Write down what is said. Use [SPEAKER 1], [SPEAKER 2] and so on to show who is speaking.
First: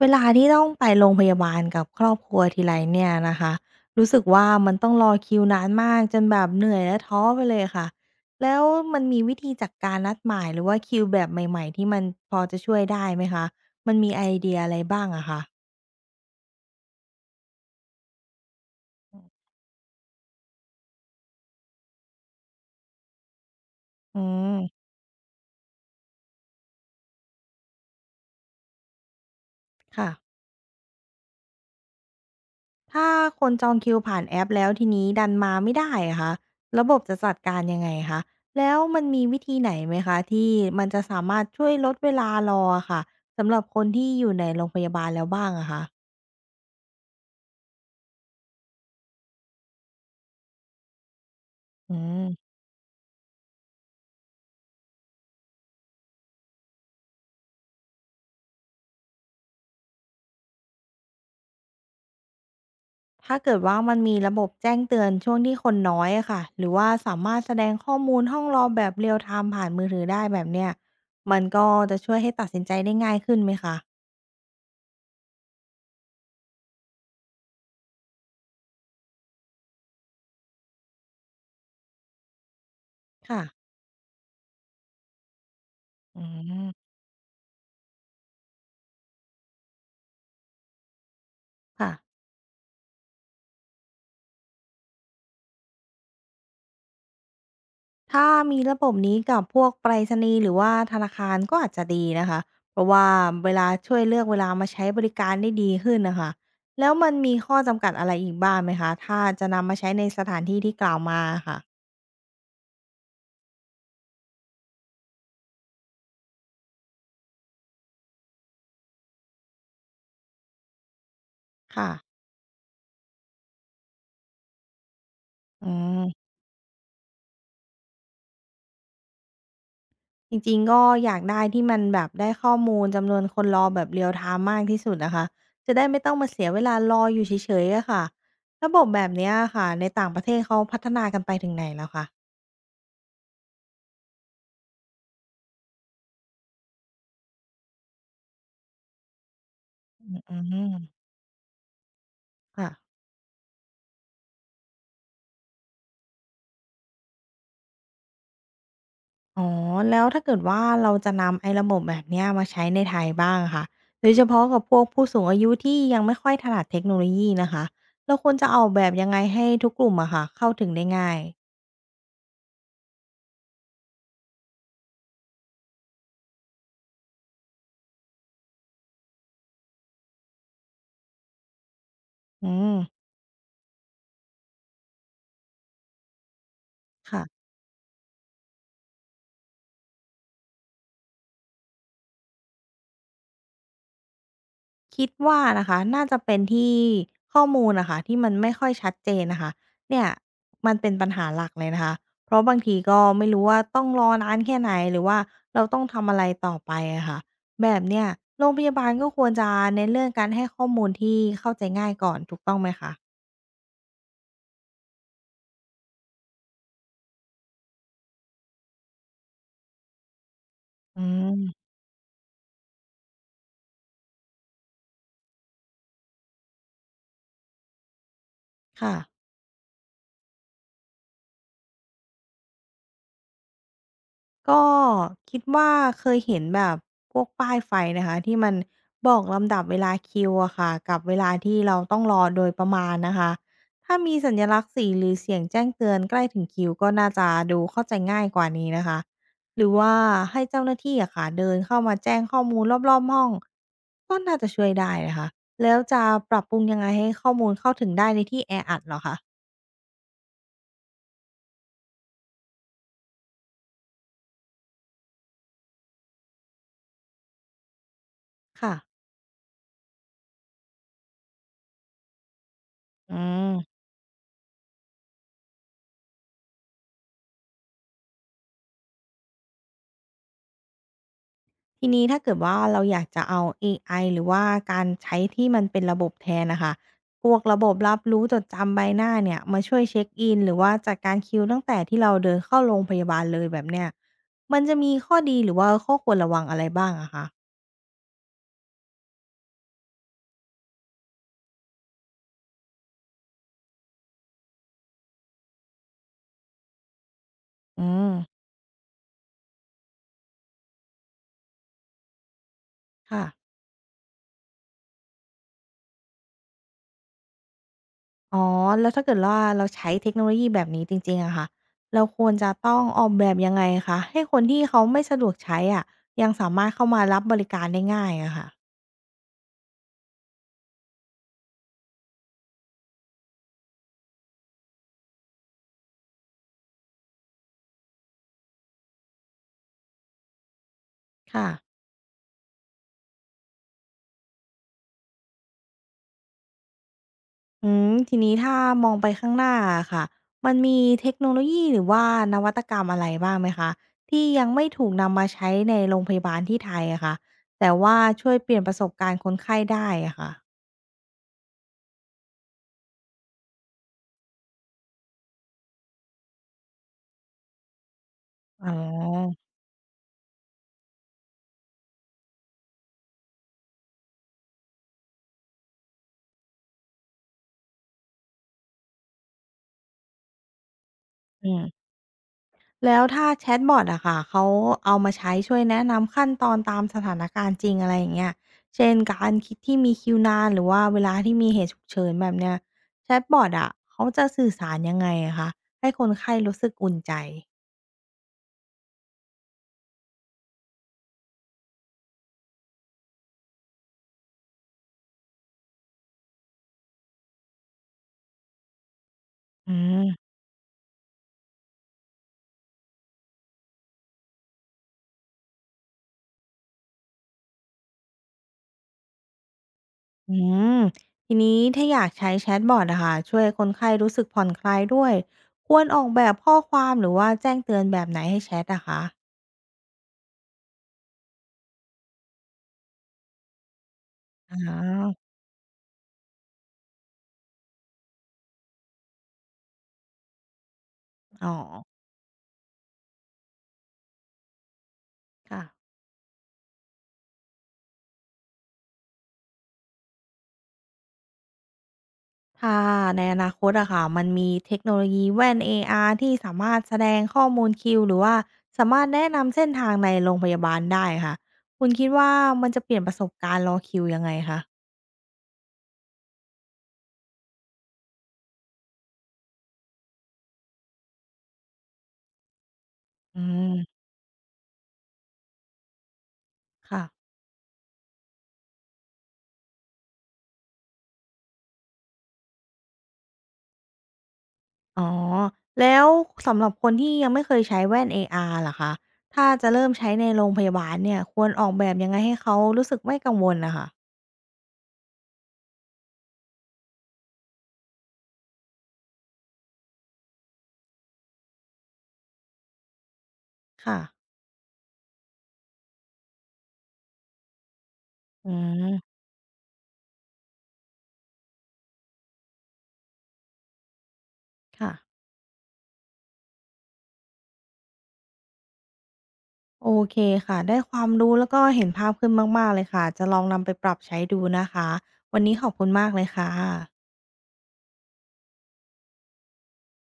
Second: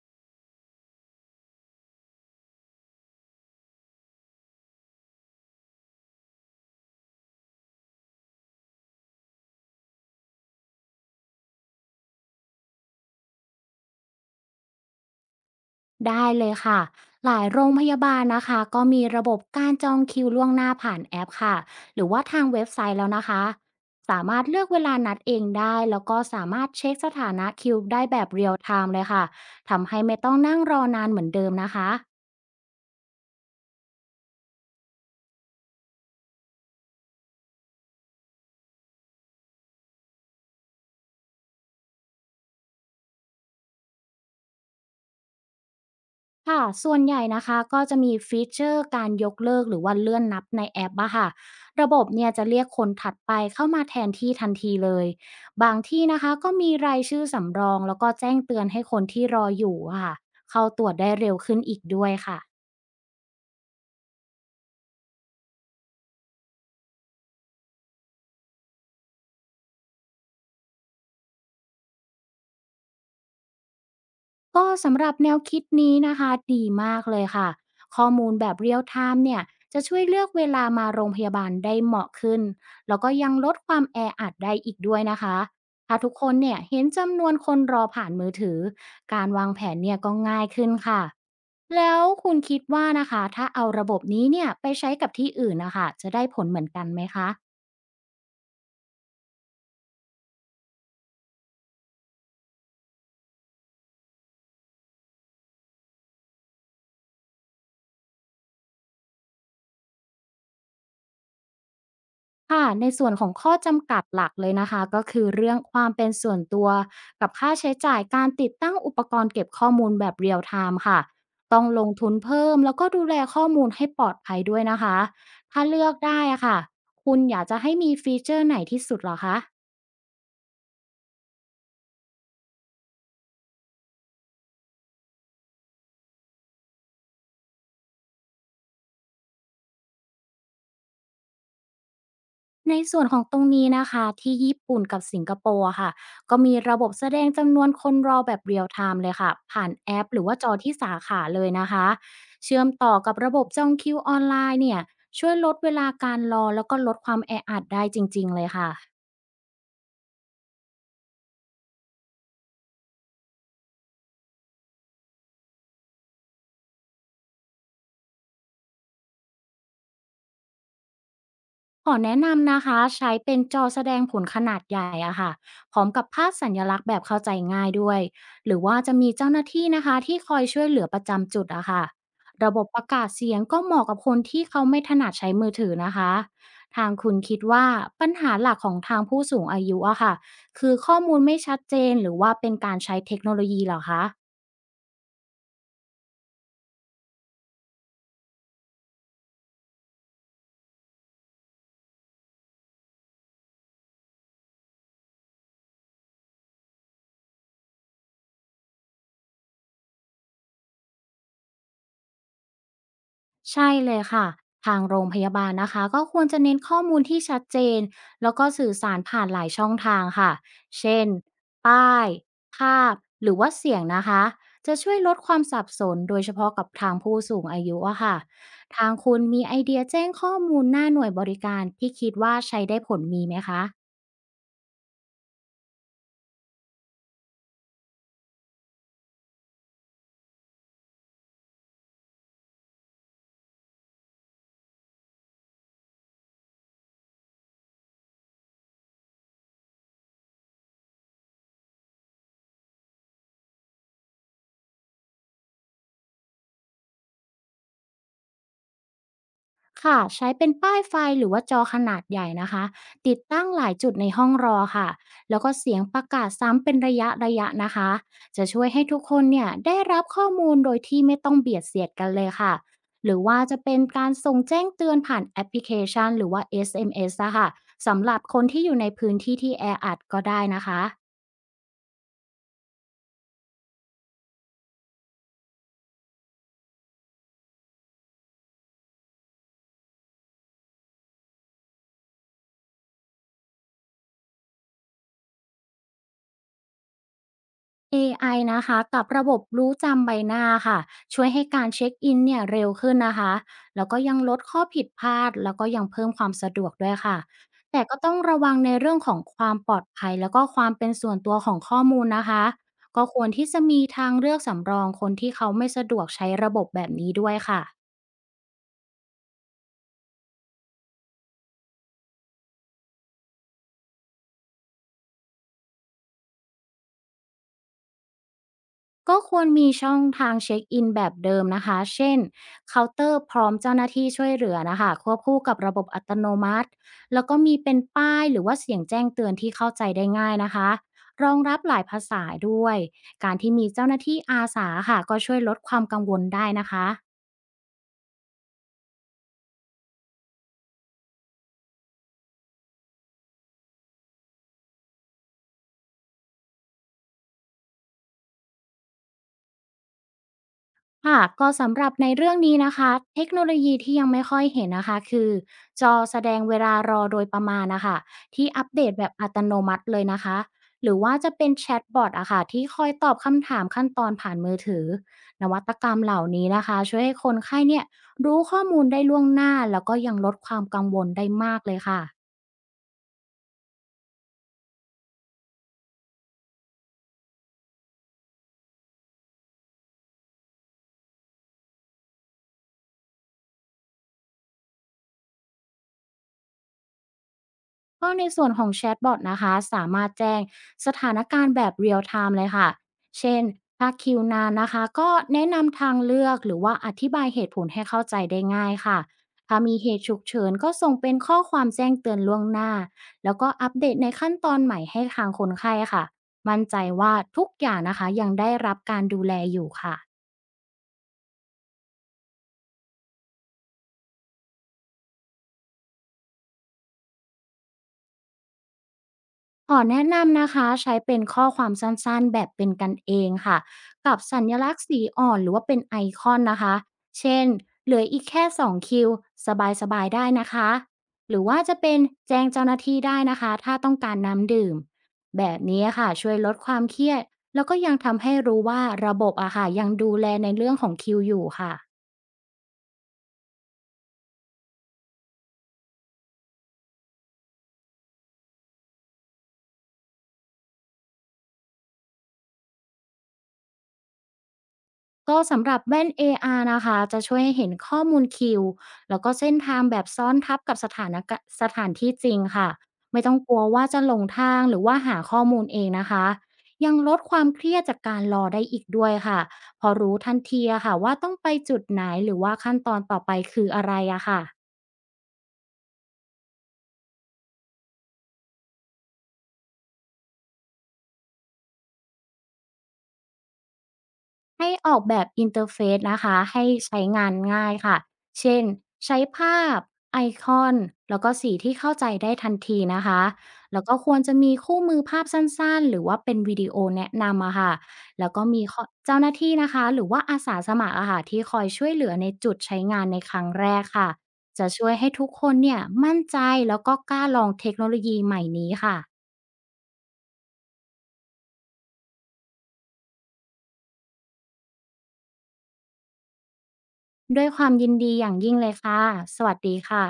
[SPEAKER 1] เวลาที่ต้องไปโรงพยาบาลกับครอบครัวทีไรเนี่ยนะคะรู้สึกว่ามันต้องรอคิวนานมากจนแบบเหนื่อยและท้อไปเลยค่ะแล้วมันมีวิธีจัดการนัดหมายหรือว่าคิวแบบใหม่ๆที่มันพอจะช่วยได้ไหมคะมันมีไอเดียอะไรบ้างอะคะ
[SPEAKER 2] ได้เลยค่ะหลายโรงพยาบาลนะคะก็มี
[SPEAKER 1] อื
[SPEAKER 2] ระบบ
[SPEAKER 1] ม
[SPEAKER 2] การจองคิวล่วงหน้าผ่านแอปค่ะหรือว่าทางเว็บไซต์แล้วนะคะ
[SPEAKER 1] อื
[SPEAKER 2] สามารถเลือกเว
[SPEAKER 1] ม
[SPEAKER 2] ลานัดเองได้แล้วก็สามารถเช็คสถานะคิวได้แบบเรียลไทม์เลยค่ะทำให้
[SPEAKER 1] ค่ะ
[SPEAKER 2] ไม่ต้องนั่งรอนานเหมือนเดิมนะคะ
[SPEAKER 1] ถ้าคนจองคิวผ่านแอปแล้วทีนี้ดันมาไม่ได้อะคะระบบจะจัดการยังไงคะแล้วมันมีวิธีไหนไหมคะที่มันจะสามารถช่วยลดเวลารออะค่ะสำหรับคนที่อยู่ในโรงพยาบาลแล้วบ้างอะคะ
[SPEAKER 2] ค่ะ ส่วนใหญ่นะคะก็จะมีฟีเจอร์การยกเลิกหรือว่าเลื่อนนับในแอปอะค่ะ ระ
[SPEAKER 1] อื
[SPEAKER 2] บบเนี่ยจะ
[SPEAKER 1] ม
[SPEAKER 2] เรียกคนถัดไปเข้ามาแทนที่ทันทีเลย บางที่นะคะก็มีรายชื่อสำรองแล้วก็แจ้งเตือนให้คนที่รออยู่อะค่ะ เข้าตรวจได้เร็วขึ้นอีกด้วยค่ะ
[SPEAKER 1] ถ้าเกิดว่ามันมีระบบแจ้งเตือนช่วงที่คนน้อยอะค่ะหรือว่าสามารถแสดงข้อมูลห้องรอแบบเรี a ลไ i ม์ผ่านมือถือได้แบบเนี้ยมันก็จะช่วยให้ตัดสินใจได้ง่ายขึ้นไหมคะ
[SPEAKER 2] ก็สำหรับแนวคิดนี้นะคะดีมากเลยค่ะข้อมูลแบบเรียลไทม์เนี่ยจะช่วยเลือกเวลามาโรงพยาบาลได้เหมาะขึ้นแล้วก็ยัง
[SPEAKER 1] ค่ะ
[SPEAKER 2] ลดความแออัดได้อีกด้วยนะคะถ้าทุก
[SPEAKER 1] อื
[SPEAKER 2] คนเนี่ย
[SPEAKER 1] ม
[SPEAKER 2] เห็นจำนวนคนรอผ่านมือถือการวางแผนเนี่ยก็ง่ายขึ้นค่ะ
[SPEAKER 1] ค่ะ
[SPEAKER 2] แล้วคุณคิดว่านะคะถ้าเอาระบบนี้เนี่ยไปใช้กับที่อื่นนะคะจะได้ผลเหมือนกันไหมคะ
[SPEAKER 1] ถ้ามีระบบนี้กับพวกไปรษณีย์หรือว่าธนาคารก็อาจจะดีนะคะเพราะว่าเวลาช่วยเลือกเวลามาใช้บริการได้ดีขึ้นน่ะค่ะแล้วมันมีข้อจำกัดอะไรอีกบ้างไหมคะถ้าจะนำมาใช้ในสถานที่ที่กล่าวมาค่ะ
[SPEAKER 2] ค่ะในส่วนของข้อจำกัดหลักเลยนะคะก็คือเรื่องความเป็นส่วนตัวกับค่าใช้จ่ายการติดตั้งอุปกรณ์เก็บข้อมูลแบบเรียลไทม์ค่ะต้องล
[SPEAKER 1] ค่ะ
[SPEAKER 2] งทุนเพิ่มแล้วก็ดูแลข้อมูลให้ปลอดภัยด้วยนะคะถ้า
[SPEAKER 1] อื
[SPEAKER 2] เลือกได้
[SPEAKER 1] ม
[SPEAKER 2] อะค่ะคุณอยากจะให้มีฟีเจอร์ไหนที่สุดเหรอคะ
[SPEAKER 1] จริงๆก็อยากได้ที่มันแบบได้ข้อมูลจำนวนคนรอแบบเรียลไทม์มากที่สุดนะคะจะได้ไม่ต้องมาเสียเวลารออยู่เฉยๆอะค่ะระบบแบบเนี้ยะค่ะในต่างประเทศเขาพัฒนากันไปถึงไหนแล้วคะ
[SPEAKER 2] ในส่วนของตรงนี้นะคะที่ญี่ปุ่นกับสิงคโปร์อะค่ะก็มีระบบแสดงจำนวนคนรอแบบเรียลไทม์เลยค่ะผ่านแอป
[SPEAKER 1] อื
[SPEAKER 2] ห
[SPEAKER 1] อ
[SPEAKER 2] รือ
[SPEAKER 1] อื
[SPEAKER 2] ว่าจอ
[SPEAKER 1] ม
[SPEAKER 2] ที่สาขาเลยนะคะเชื่อม
[SPEAKER 1] ค่ะ
[SPEAKER 2] ต่อกับระบบจองคิวออนไลน์เนี่ยช่วยลดเวลาการรอแล้วก็ลดความแออัดได้จริงๆเลยค่ะ
[SPEAKER 1] อ๋อ แล้วถ้าเกิดว่าเราจะนำไอ้ระบบแบบเนี้ยมาใช้ในไทยบ้างอะค่ะโดยเฉพาะกับพวกผู้สูงอายุที่ยังไม่ค่อยถนัดเทคโนโลยีนะคะ เราควรจะออกแบบยังไงให้ทุกกลุ่มอะค่ะเข้าถึงได้ง่าย
[SPEAKER 2] ขอแนะนำนะคะใช้เป็นจอแสดงผลขนาดใหญ่อะค่ะพร้อมกับภาพสัญลักษณ์แบบเข้าใจง่ายด้วยหรือว่าจะมีเจ้าหน้าที่นะคะที่คอยช่วยเหลือประจำจุดอะค่ะ
[SPEAKER 1] อื
[SPEAKER 2] ระบบ
[SPEAKER 1] ม
[SPEAKER 2] ประกาศเสียงก็เหมาะกับคนที่เขาไม่ถนัดใช้มือถือนะคะทางคุณคิ
[SPEAKER 1] ค่ะ
[SPEAKER 2] ดว่าปัญหาหลักของทางผู้สูงอายุอะค่ะคือข้อมูลไม่ชัดเจนหรือว่าเป็นการใช้เทคโนโลยีเหรอคะ
[SPEAKER 1] คิดว่านะคะน่าจะเป็นที่ข้อมูลนะคะที่มันไม่ค่อยชัดเจนนะคะเนี่ยมันเป็นปัญหาหลักเลยนะคะเพราะบางทีก็ไม่รู้ว่าต้องรอนานแค่ไหนหรือว่าเราต้องทำอะไรต่อไปอะค่ะแบบเนี้ยโรงพยาบาลก็ควรจะเน้นเรื่องการให้ข้อมูลที่เข้าใจง่ายก่อนถูกต้องไหมคะ
[SPEAKER 2] ใช่เลยค่ะทางโรงพยาบาลนะคะก็ควรจะเน้นข้อมูลที่ชัดเจนแล้วก็สื่อสารผ่านหลายช่องทางค่ะเช่
[SPEAKER 1] อื
[SPEAKER 2] น
[SPEAKER 1] ม
[SPEAKER 2] ป้ายภาพหรือว่าเสียงนะคะจะช่วยลดความสับสนโดยเฉพาะกับทางผู้สูงอายุอะค่ะทา
[SPEAKER 1] ค่ะ
[SPEAKER 2] งคุณมีไอเดียแจ้งข้อมูลหน้าหน่วยบริการที่คิดว่าใช้ได้ผลมีไหมคะ
[SPEAKER 1] ก็คิดว่าเคยเห็นแบบพวกป้ายไฟนะคะที่มันบอกลำดับเวลาคิวอะค่ะกับเวลาที่เราต้องรอโดยประมาณนะคะถ้ามีสัญลักษณ์สีหรือเสียงแจ้งเตือนใกล้ถึงคิวก็น่าจะดูเข้าใจง่ายกว่านี้นะคะหรือว่าให้เจ้าหน้าที่อะค่ะเดินเข้ามาแจ้งข้อมูลรอบๆห้องก็น่าจะช่วยได้นะคะแล้วจะปรับปรุงยังไงให้ข้อมูลเข้าถึงได้ในที่แออัดเหรอคะ
[SPEAKER 2] ค่ะใช้เป็นป้ายไฟหรือว่าจอขนาดใหญ่นะคะติดตั้งหลายจุดในห้องรอค่ะแล้วก็เสียงประกาศซ้ำเป็นระยะระยะนะคะจะช่วย
[SPEAKER 1] ค่ะ
[SPEAKER 2] ให้ทุกคนเนี่ยได้รับข้อมูลโดยที่ไม่ต้องเบียดเสียดกันเลยค่ะห
[SPEAKER 1] อื
[SPEAKER 2] รือว่า
[SPEAKER 1] ม
[SPEAKER 2] จะเป็นการส่งแจ้งเตือนผ่านแอปพลิเคชันหรือว่า SMS อสเอ็มเอสอะค่ะสำหรับคนที่อยู่ในพื้นที่ที่แออัดก็ได้นะคะ
[SPEAKER 1] ทีนี้ถ้าเกิดว่าเราอยากจะเอาเอไอหรือว่าการใช้ที่มันเป็นระบบแทนน่ะค่ะพวกระบบรับรู้จดจำใบหน้าเนี่ยมาช่วยเช็กอินหรือว่าจัดการคิวตั้งแต่ที่เราเดินเข้าโรงพยาบาลเลยแบบเนี้ยมันจะมีข้อดีหรือว่าข้อควรระวังอะไรบ้างอะคะ
[SPEAKER 2] เอไอนะคะกับระบบรู้จำใบหน้าค่ะช่วยให้การเช็คอินเนี่ยเร็วขึ้นนะคะแล้วก็ยังลดข้อผิดพลาดแล้วก็ยังเพิ่มความสะดวกด้วยค่ะแต่
[SPEAKER 1] อื
[SPEAKER 2] ก็
[SPEAKER 1] ม
[SPEAKER 2] ต้องระวังในเรื่องของความปลอดภัยแล้วก็ความเป็นส่วนตัวของข้อมูลนะคะก็ค
[SPEAKER 1] ค่ะ
[SPEAKER 2] วรที่จะมีทางเลือกสำรองคนที่เขาไม่สะดวกใช้ระบบแบบนี้ด้วยค่ะ
[SPEAKER 1] อ๋อแล้วถ้าเกิดว่าเราใช้เทคโนโลยีแบบนี้จริงๆอะค่ะเราควรจะต้องออกแบบยังไงคะให้คนที่เขาไม่สะดวกใช้อะยังสามารถเข้ามารับบริการได้ง่ายอะค่ะ
[SPEAKER 2] ก็ควรมีช่องทางเช็คอินแบบเดิมนะคะเช่นเคาน์เตอร์พร้อมเจ้าหน้าที่ช่วยเหลือนะคะควบคู่กับระบบอัตโนมัติแล้วก็มีเป็นป้ายหรือว่าเสียงแจ้งเตือนที่เข้าใจได้ง่ายนะคะรอง
[SPEAKER 1] ค่ะ
[SPEAKER 2] รับหลายภาษาด้วยการที่มีเจ้าหน้าที่อาสาค่ะก็ช่วยลดความกังวลได้นะคะ
[SPEAKER 1] อืมทีนี้ถ้ามองไปข้างหน้าอะค่ะมันมีเทคโนโลยีหรือว่านวัตกรรมอะไรบ้างไหมคะที่ยังไม่ถูกนำมาใช้ในโรงพยาบาลที่ไทยอะค่ะแต่ว่าช่วยเปลี่ยนประสบการณ์คนไข้ได้อะค่ะ
[SPEAKER 2] ค่ะก็สำหรับในเรื่องนี้นะคะเทคโนโลยีที่ยังไม่ค่อยเห็นนะคะ คือจอแสดงเวลารอโดยประมาณนะคะที่อั
[SPEAKER 1] อ๋
[SPEAKER 2] ป
[SPEAKER 1] อ
[SPEAKER 2] เดตแบบอัตโนมัติเลยนะคะหรือว่าจะเป็นแชทบอทอะค่ะที่คอยตอบคำถามขั้นตอนผ่านมือถือ นวัตกรรมเหล่านี้นะคะช่วยให้คนไข้เนี่ยรู้ข้อมูลได้ล่วงหน้าแล้วก็ยังลดความกังวลได้
[SPEAKER 1] อื
[SPEAKER 2] มาก
[SPEAKER 1] ม
[SPEAKER 2] เลยค่ะ
[SPEAKER 1] แล้วถ้าแชตบอตอะค่ะเขาเอามาใช้ช่วยแนะนำขั้นตอนตามสถานการณ์จริงอะไรอย่างเงี้ยเช่นการคิดที่มีคิวนานหรือว่าเวลาที่มีเหตุฉุกเฉินแบบเนี้ยแชตบอตอะเขาจะสื่อสารยังไงอะคะให้คนไข้รู้สึกอุ่นใจ
[SPEAKER 2] ก็ในส่วนของแชทบอตนะคะสามารถแจ้งสถานการณ์แบบเรียลไทม์เลยค่ะเช่นถ้าคิวนานนะคะก็แนะนำทางเลือกหรือว่าอธิบายเหตุผลให้เข้าใจได้ง่ายค่ะถ้า
[SPEAKER 1] อื
[SPEAKER 2] มีเหตุฉุก
[SPEAKER 1] ม
[SPEAKER 2] เฉินก็ส่งเป็นข้อความแจ้งเตือนล่วงหน้าแล้วก็อัปเดตในขั้นตอนใหม่ให้ทางคนไข้ค่ะมั่นใจว่าทุกอย่างนะคะยังได้รับการดูแลอยู่ค่ะ
[SPEAKER 1] อืมทีนี้ถ้าอยากใช้แชทบอทอะค่ะช่วยคนไข้รู้สึกผ่อนคลายด้วยควรออกแบบข้อความหรือว่าแจ้งเตือนแบบไหนให้แชทอะคะ
[SPEAKER 2] ขอแนะนำนะคะใช้เป็นข้อความสั้นๆ แบบเป็นกันเองค่ะกับสัญลักษณ์สีอ่
[SPEAKER 1] ออ
[SPEAKER 2] อนหรือว่าเป็นไอคอนนะคะเช่นเหลืออีกแค่2คิวสบายๆ ได้นะคะหรือ
[SPEAKER 1] อ๋อ
[SPEAKER 2] ว่าจะเป็นแจ้งเจ้าหน้าที่ได้นะคะถ้าต้องการน้ำดื่มแบบ
[SPEAKER 1] ค่ะ
[SPEAKER 2] นี้ค่ะช่วยลดความเครียดแล้วก็ยังทำให้รู้ว่าระบบอะค่ะยังดูแลในเรื่องของคิวอยู่ค่ะ
[SPEAKER 1] ถ้าในอนาคตอะค่ะมันมีเทคโนโลยีแว่นเออาร์ที่สามารถแสดงข้อมูลคิวหรือว่าสามารถแนะนำเส้นทางในโรงพยาบาลได้ค่ะคุณคิดว่ามันจะเปลี่ยนประสบการณ์รอคิวยังไงคะ
[SPEAKER 2] ก็สำหรับแว่น AR นะคะจะช่วยให้เห็นข้อมูลคิวแล้วก็เส้นทางแบบซ้อนทับกับสถานที่จริงค่ะไม่ต้อ
[SPEAKER 1] อื
[SPEAKER 2] งกลัว
[SPEAKER 1] ม
[SPEAKER 2] ว่าจะหลงทางหรือว่าหาข้อมูลเองนะคะยัง
[SPEAKER 1] ค่ะ
[SPEAKER 2] ลดความเครียดจากการรอได้อีกด้วยค่ะพอรู้ทันทีอะค่ะว่าต้องไปจุดไหนหรือว่าขั้นตอนต่อไปคืออะไรอะค่ะ
[SPEAKER 1] อ๋อแล้วสำหรับคนที่ยังไม่เคยใช้แว่น AR ล่ะคะถ้าจะเริ่มใช้ในโรงพยาบาลเนี่ยควรออกแบบยังไงให้เขารู้สึกไม่กังวลน่ะค่ะ
[SPEAKER 2] ให้ออกแบบอินเทอร์เฟซนะคะให้ใช้งานง่ายค่ะเช่นใช้ภาพไอคอนแล้วก็สีที่เข้าใจได้ทันทีนะคะแล้วก็
[SPEAKER 1] ค่ะ
[SPEAKER 2] ควรจะมีคู่มือภาพสั้นๆหรือว่าเป็นวิดีโอแนะนำอะค่ะแล้วก็
[SPEAKER 1] อื
[SPEAKER 2] มีข้อ
[SPEAKER 1] ม
[SPEAKER 2] เจ้าหน้าที่นะคะหรือว่าอาสาสมัครอะค่ะที่คอยช่วยเหลือในจุดใช้งานในครั้งแรกค่ะจะช่
[SPEAKER 1] ค่ะ
[SPEAKER 2] วยให้ทุกคนเนี่ยมั่นใจแล้วก็กล้าลองเทคโนโลยีใหม่นี้ค่ะ
[SPEAKER 1] โอเคค่ะได้ความรู้แล้วก็เห็นภาพขึ้นมากๆเลยค่ะจะลองนำไปปรับใช้ดูนะคะวันนี้ขอบคุณมากเลยค่ะ
[SPEAKER 2] ด้วยความยินดีอย่างยิ่งเลยค่ะสวัสดีค่ะ